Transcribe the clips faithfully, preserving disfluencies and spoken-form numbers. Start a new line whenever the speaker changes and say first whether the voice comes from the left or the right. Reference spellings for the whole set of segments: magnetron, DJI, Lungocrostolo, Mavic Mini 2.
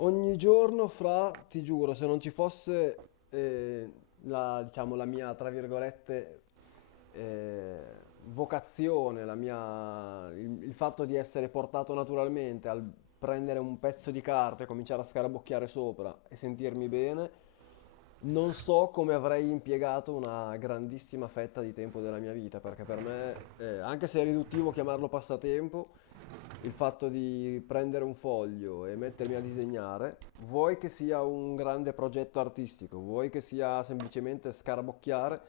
left: Ogni giorno fra, ti giuro, se non ci fosse eh, la, diciamo, la mia, tra virgolette, eh, vocazione, la mia- il, il fatto di essere portato naturalmente al prendere un pezzo di carta e cominciare a scarabocchiare sopra e sentirmi bene, non so come avrei impiegato una grandissima fetta di tempo della mia vita, perché per me, eh, anche se è riduttivo chiamarlo passatempo, il fatto di prendere un foglio e mettermi a disegnare, vuoi che sia un grande progetto artistico, vuoi che sia semplicemente scarabocchiare,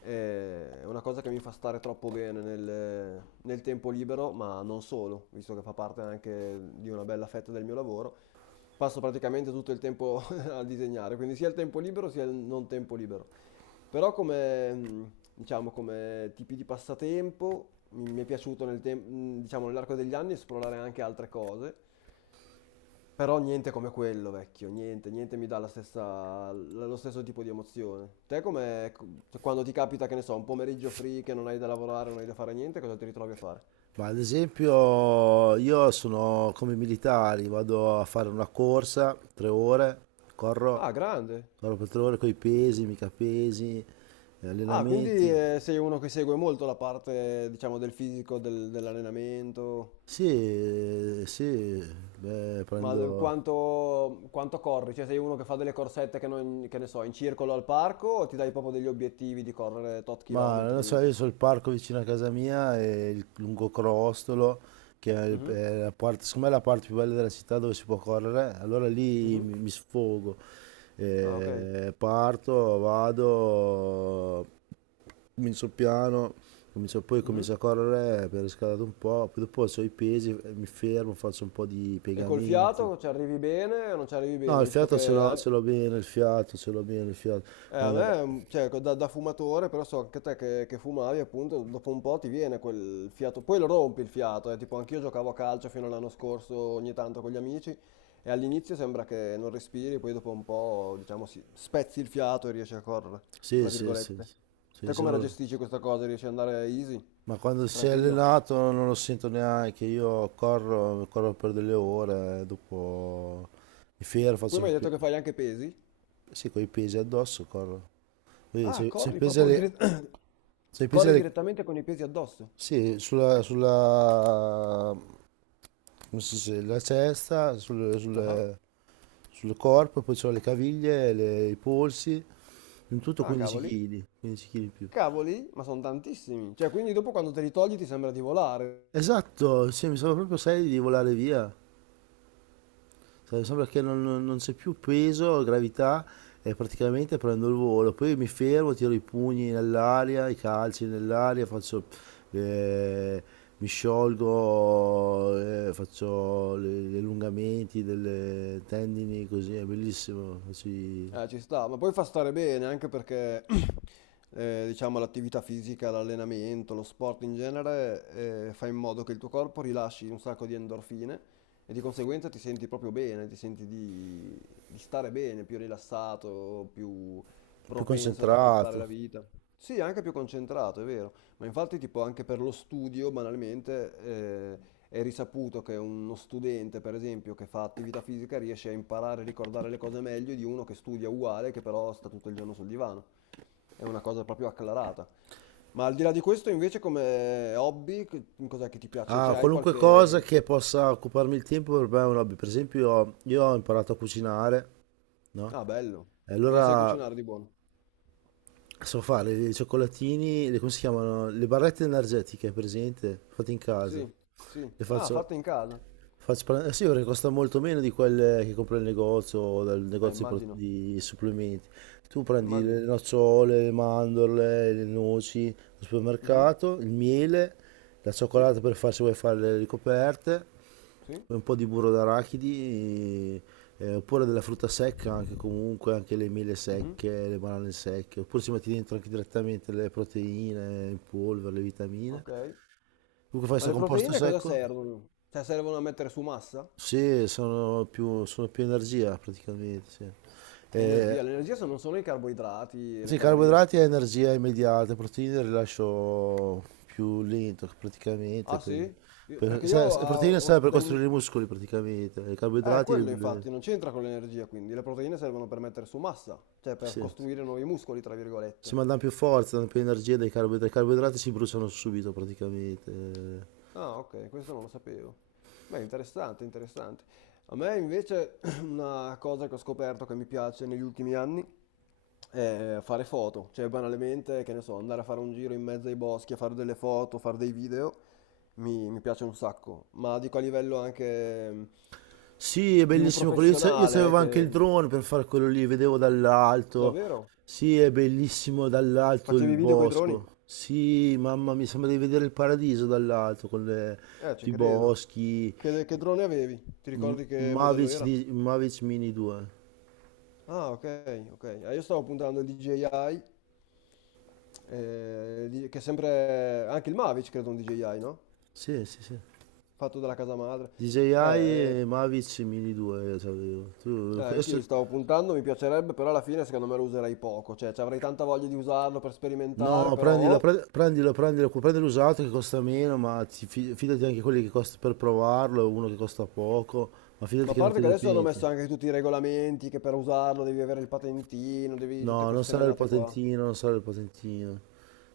left: eh, è una cosa che mi fa stare troppo bene nel, nel tempo libero, ma non solo, visto che fa parte anche di una bella fetta del mio lavoro. Passo praticamente tutto il tempo a disegnare, quindi sia il tempo libero sia il non tempo libero. Però come, mh, diciamo, come tipi di passatempo mi mi è piaciuto nel tem- mh, diciamo, nell'arco degli anni esplorare anche altre cose, però niente come quello, vecchio, niente, niente mi dà la stessa, la- lo stesso tipo di emozione. Te come, ecco, cioè, quando ti capita, che ne so, un pomeriggio free che non hai da lavorare, non hai da fare niente, cosa ti ritrovi a fare?
right: Ma ad esempio io sono come i militari, vado a fare una corsa, tre ore, corro,
left: Ah, grande.
right: corro per tre ore con i pesi, mica pesi, eh,
left: Ah, quindi
right: allenamenti.
left: eh, sei uno che segue molto la parte, diciamo, del fisico, del- dell'allenamento.
right: Sì, sì, beh,
left: Ma d-
right: prendo...
left: quanto, quanto corri? Cioè sei uno che fa delle corsette che, non- che ne so, in circolo al parco o ti dai proprio degli obiettivi di correre tot
right: Ma non lo so,
left: chilometri?
right: io
left: Tot...
right: sono il parco vicino a casa mia e il Lungocrostolo, che è, il-
left: Mhm,
right: è la parte, secondo me è la parte più bella della città dove si può correre, allora lì
left: mhm.
right: mi mi sfogo.
left: Ah, ok.
right: Eh, parto, vado, comincio piano, comincio- poi
left: Mhm.
right: comincio a correre per riscaldare un po', poi dopo ho i pesi, eh, mi fermo, faccio un po' di
left: E col
right: piegamenti.
left: fiato ci arrivi bene o non ci arrivi
right: No,
left: bene,
right: il
left: visto
right: fiato ce
left: che...
right: l'ho
left: eh?
right: ce l'ho bene, il fiato ce l'ho bene, il fiato.
left: Eh, a
right: Eh,
left: me, mm, cioè, da, da fumatore, però so anche te che, che fumavi, appunto, dopo un po' ti viene quel fiato, poi lo rompi il fiato, eh, tipo anch'io giocavo a calcio fino all'anno scorso ogni tanto con gli amici e all'inizio sembra che non respiri, poi dopo un po', diciamo, si- spezzi il fiato e riesci a correre, tra
right: sì, sì, sì,
left: virgolette.
right: sì, sì,
left: Te
right: se
left: come la
right: non-
left: gestisci questa cosa? Riesci ad andare easy?
right: ma quando sei
left: Tranquillo?
right: allenato non lo sento neanche, io corro, corro per delle ore, eh, dopo mi fermo,
left: Poi mi
right: faccio...
left: hai detto
right: pi-
left: che fai anche pesi?
right: sì, con i pesi addosso corro. Quindi
left: Ah,
right: se, se
left: corri
right: pesi
left: proprio
right: alle...
left: dire-
right: Se pesi
left: corri
right: alle...
left: direttamente con i pesi addosso?
right: Sì, sulla, sulla come si dice, la cesta sul,
left: Ah,
right: sul- sul corpo, poi c'ho le caviglie, le- i polsi, in tutto
left: ah,
right: 15
left: cavoli.
right: kg, quindici chili in più.
left: Cavoli, ma sono tantissimi. Cioè, quindi dopo quando te li togli ti sembra di volare.
right: Esatto, sì, mi sembra proprio serio di volare via. Cioè, sembra che non, non- non c'è più peso, gravità, e praticamente prendo il volo. Poi mi fermo, tiro i pugni nell'aria, i calci nell'aria, faccio, eh, mi sciolgo, eh, faccio le- gli allungamenti delle tendini, così è bellissimo, faccio i-
left: Eh, ci sta, ma poi fa stare bene anche perché, eh, diciamo, l'attività fisica, l'allenamento, lo sport in genere, eh, fa in modo che il tuo corpo rilasci un sacco di endorfine e di conseguenza ti senti proprio bene, ti senti di, di stare bene, più rilassato, più
right: più
left: propenso ad apprezzare
right: concentrato.
left: la vita. Sì, anche più concentrato, è vero. Ma infatti, tipo, anche per lo studio, banalmente, eh, è risaputo che uno studente, per esempio, che fa attività fisica riesce a imparare e ricordare le cose meglio di uno che studia uguale, che però sta tutto il giorno sul divano. È una cosa proprio acclarata. Ma al di là di questo, invece, come hobby, che- cos'è che ti piace?
right: Ah,
left: Cioè, hai
right: qualunque cosa
left: qualche...
right: che possa occuparmi il tempo per me è un hobby. Per esempio, io ho imparato a cucinare, no?
left: Ah, bello.
right: E
left: Cosa sai
right: allora
left: cucinare di buono?
right: so fare i cioccolatini, le, come si chiamano? Le barrette energetiche, presente? Fatte in casa.
left: Sì, sì.
right: Le
left: Ah,
right: faccio.
left: fatta in casa.
right: Faccio pare- eh sì, perché costa molto meno di quelle che compri al negozio o dal
left: Eh,
right: negozio di, pro-
left: immagino,
right: di supplementi. Tu prendi le
left: immagino.
right: nocciole, le mandorle, le noci al
left: Mhm,
right: supermercato, il miele, la
left: sì,
right: cioccolata per fare se vuoi fare le ricoperte,
left: sì.
right: poi un po' di burro d'arachidi, eh, oppure della frutta secca anche comunque, anche le mele
left: Mhm,
right: secche, le banane secche, oppure ci metti dentro anche direttamente le proteine in polvere, le vitamine.
left: ok.
right: Comunque fai
left: Ma
right: questo
left: le
right: composto
left: proteine cosa
right: secco.
left: servono? Cioè, servono a mettere su massa?
right: Sì, sono più, sono più energia praticamente, sì. Eh,
left: Energia, l'energia sono solo i carboidrati e le
right: sì,
left: calorie.
right: carboidrati è energia immediata, proteine il rilascio più lento praticamente,
left: Ah
right: poi,
left: sì? Io-
right: per,
left: Perché
right: sa-
left: io...
right: sa-
left: ah,
right: proteine serve
left: ho-
right: per
left: dai-
right: costruire i muscoli praticamente, i
left: Eh,
right: carboidrati li,
left: quello
right: li-
left: infatti, non c'entra con l'energia, quindi le proteine servono per mettere su massa, cioè per
right: sì,
left: costruire nuovi muscoli, tra
right: si
left: virgolette.
right: mandano più forza, danno più energia dai carboidrati, i carboidrati si bruciano subito praticamente, eh.
left: Ah, ok, questo non lo sapevo. Beh, interessante, interessante. A me invece una cosa che ho scoperto che mi piace negli ultimi anni è fare foto, cioè banalmente, che ne so, andare a fare un giro in mezzo ai boschi a fare delle foto, fare dei video. mi, mi piace un sacco, ma dico a livello anche mh,
right: Sì, è
left: più
right: bellissimo quello. Io, sa- io
left: professionale,
right: sapevo anche
left: che...
right: il drone per fare quello lì, vedevo dall'alto.
left: Davvero?
right: Sì, è bellissimo dall'alto il
left: Facevi video coi droni?
right: bosco. Sì, mamma mia, sembra di vedere il paradiso dall'alto con le-
left: Eh, ci
right: i
left: credo.
right: boschi.
left: Che, che drone avevi? Ti
right: M-
left: ricordi che modello
right: Mavic,
left: era?
right: di- Mavic Mini due.
left: Ah, ok, ok. Eh, io stavo puntando il D J I, eh, di- che è sempre... Anche il Mavic, credo, un D J I, no?
right: Sì, sì, sì.
left: Fatto dalla casa madre. Eh,
right: D J I
left: eh,
right: e Mavic Mini due io sapevo.
left: eh,
right: Tu,
left: Anch'io
right: adesso,
left: li stavo puntando, mi piacerebbe, però alla fine secondo me lo userei poco, cioè ci avrei tanta voglia di usarlo per sperimentare,
right: no,
left: però...
right: prendilo,
left: oh,
right: pre- prendilo, prendilo, cu- prendi l'usato che costa meno, ma ti fi- fidati anche quelli che costa per provarlo, uno che costa poco, ma
left: ma
right: fidati
left: a
right: che non
left: parte
right: te
left: che
right: ne
left: adesso hanno messo
right: penti.
left: anche tutti i regolamenti, che per usarlo devi avere il patentino, devi tutte
right: No, non
left: queste
right: sarà il
left: menate qua.
right: patentino, non sarà il patentino.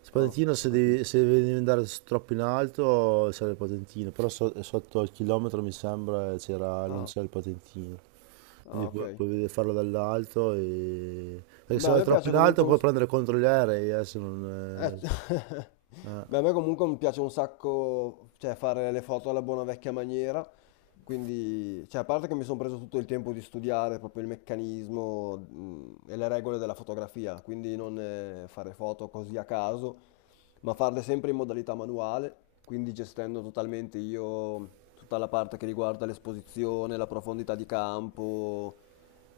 right: Il
left: Ah,
right: patentino
left: ho
right: se devi,
left: capito.
right: se devi andare s- troppo in alto sarà il patentino, però so- sotto il chilometro mi sembra c'era, non
left: Ah,
right: c'è il patentino.
left: ah,
right: Quindi
left: ok.
right: puoi, puoi vedere- farlo dall'alto e... Perché
left: Beh,
right: se
left: a
right: vai
left: me
right: troppo
left: piace
right: in alto
left: comunque
right: puoi
left: un...
right: prendere contro gli aerei, eh, se
left: Eh,
right: non... eh,
left: beh, a
right: eh.
left: me comunque mi piace un sacco, cioè, fare le foto alla buona vecchia maniera, quindi, cioè, a parte che mi sono preso tutto il tempo di studiare proprio il meccanismo, mh, e le regole della fotografia, quindi non eh, fare foto così a caso, ma farle sempre in modalità manuale, quindi gestendo totalmente io tutta la parte che riguarda l'esposizione, la profondità di campo,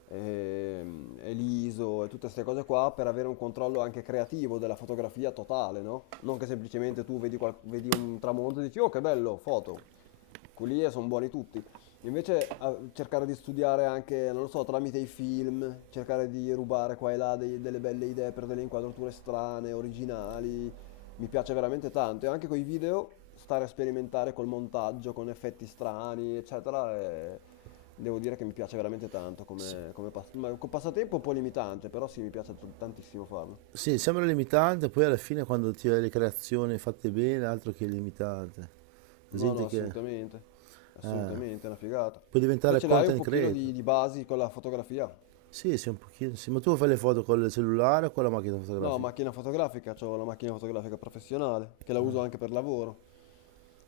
left: ehm, e l'ISO e tutte queste cose qua per avere un controllo anche creativo della fotografia totale, no? Non che semplicemente tu vedi, qual- vedi un tramonto e dici, oh che bello, foto quelli lì sono buoni tutti. Invece a- cercare di studiare anche, non lo so, tramite i film, cercare di rubare qua e là dei- delle belle idee per delle inquadrature strane, originali, mi piace veramente tanto. E anche con i video, stare a sperimentare col montaggio, con effetti strani, eccetera, e devo dire che mi piace veramente tanto come, come pas- ma- con passatempo un po' limitante, però sì, mi piace t- tantissimo farlo.
right: Sì, sembra limitante, poi alla fine quando ti vedi le creazioni fatte bene, altro che limitante. La
left: No, no,
right: gente che...
left: assolutamente,
right: eh,
left: assolutamente, è una figata.
right: puoi
left: Te
right: diventare
left: ce l'hai un
right: content
left: pochino di
right: creator.
left: di basi con la fotografia?
right: Sì, sì, un pochino, sì. Ma tu fai le foto con il cellulare o con la macchina
left: No,
right: fotografica?
left: macchina fotografica, ho la macchina fotografica professionale, che la uso anche per lavoro.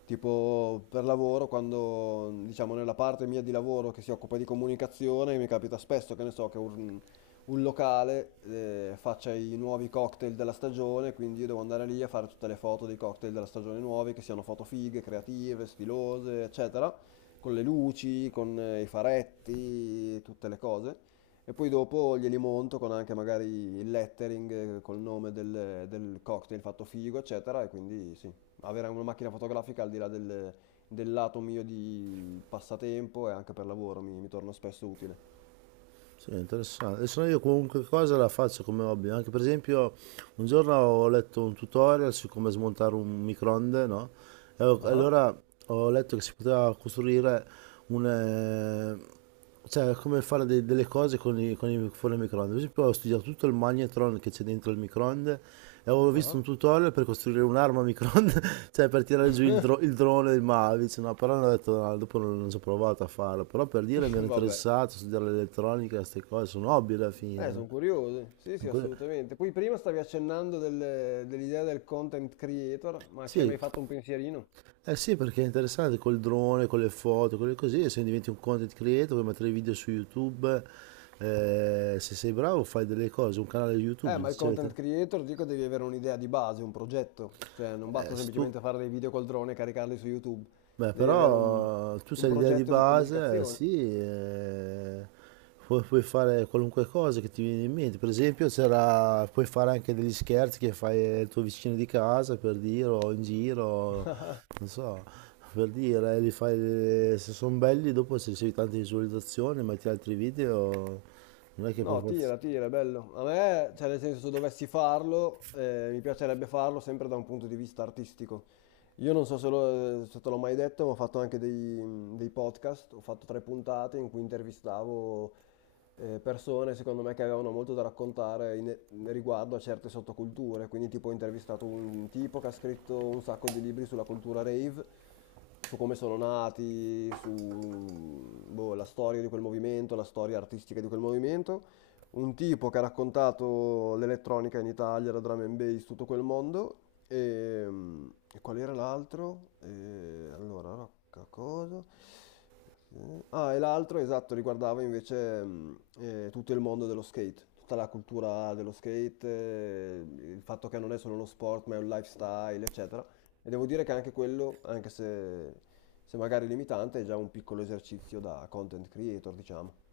left: Tipo per lavoro, quando diciamo nella parte mia di lavoro che si occupa di comunicazione, mi capita spesso che ne so che un, un, locale eh, faccia i nuovi cocktail della stagione, quindi io devo andare lì a fare tutte le foto dei cocktail della stagione nuovi, che siano foto fighe, creative, stilose, eccetera, con le luci, con eh, i faretti, tutte le cose. E poi dopo glieli monto con anche magari il lettering eh, col nome del, del cocktail fatto figo, eccetera, e quindi sì avere una macchina fotografica al di là del, del lato mio di passatempo e anche per lavoro mi, mi torna spesso utile.
right: Sì, interessante. Adesso io qualunque cosa la faccio come hobby. Anche per esempio, un giorno ho letto un tutorial su come smontare un microonde, no? E ho-
left: Ah,
right: allora ho letto che si poteva costruire un... eh, cioè, come fare de- delle cose con i, con i fuori il microonde. Per esempio, ho studiato tutto il magnetron che c'è dentro il microonde e avevo visto
left: ah,
right: un tutorial per costruire un'arma a microonde, cioè per tirare giù il, dro- il drone del Mavic. No, però non ho detto, no, dopo non, non ci ho provato a farlo. Però per dire mi ero
left: vabbè.
right: interessato a studiare l'elettronica, queste cose sono hobby alla
left: Eh,
right: fine.
left: sono curioso. Sì, sì,
right: Con quelle-
left: assolutamente. Poi prima stavi accennando del- dell'idea del content creator, ma ci hai
right: Sì,
left: mai fatto un pensierino?
right: eh sì, perché è interessante col drone, con le foto, con le cose. Se diventi un content creator, puoi mettere video su YouTube. Eh, se sei bravo, fai delle cose, un canale
left: Eh,
right: YouTube,
left: ma il
right: eccetera.
left: content creator, dico, devi avere un'idea di base, un progetto. Cioè, non basta
right: Eh, se tu
left: semplicemente fare dei video col drone e caricarli su YouTube.
right: Beh,
left: Devi avere un
right: però tu
left: un
right: sai l'idea di
left: progetto di
right: base, eh,
left: comunicazione.
right: sì, eh, pu- puoi fare qualunque cosa che ti viene in mente. Per esempio, c'era- puoi fare anche degli scherzi che fai al tuo vicino di casa, per dire, o in giro, non so, per dire, eh, li fai, se sono belli, dopo se ricevi tante visualizzazioni, metti altri video, non è che per
left: No, tira,
right: forza...
left: tira, è bello. A me, cioè, nel senso, se dovessi farlo, eh, mi piacerebbe farlo sempre da un punto di vista artistico. Io non so se, lo- se te l'ho mai detto, ma ho fatto anche dei, dei podcast, ho fatto tre puntate in cui intervistavo eh, persone, secondo me, che avevano molto da raccontare in- riguardo a certe sottoculture. Quindi, tipo, ho intervistato un tipo che ha scritto un sacco di libri sulla cultura rave, su come sono nati, su boh, la storia di quel movimento, la storia artistica di quel movimento un tipo che ha raccontato l'elettronica in Italia, la drum and bass, tutto quel mondo. E, mm, e qual era l'altro? E, allora, rocca cosa? Eh, Ah, e l'altro, esatto, riguardava invece mm, eh, tutto il mondo dello skate, tutta la cultura dello skate, eh, il fatto che non è solo uno sport, ma è un lifestyle, eccetera. E devo dire che anche quello, anche se, se magari limitante, è già un piccolo esercizio da content creator, diciamo.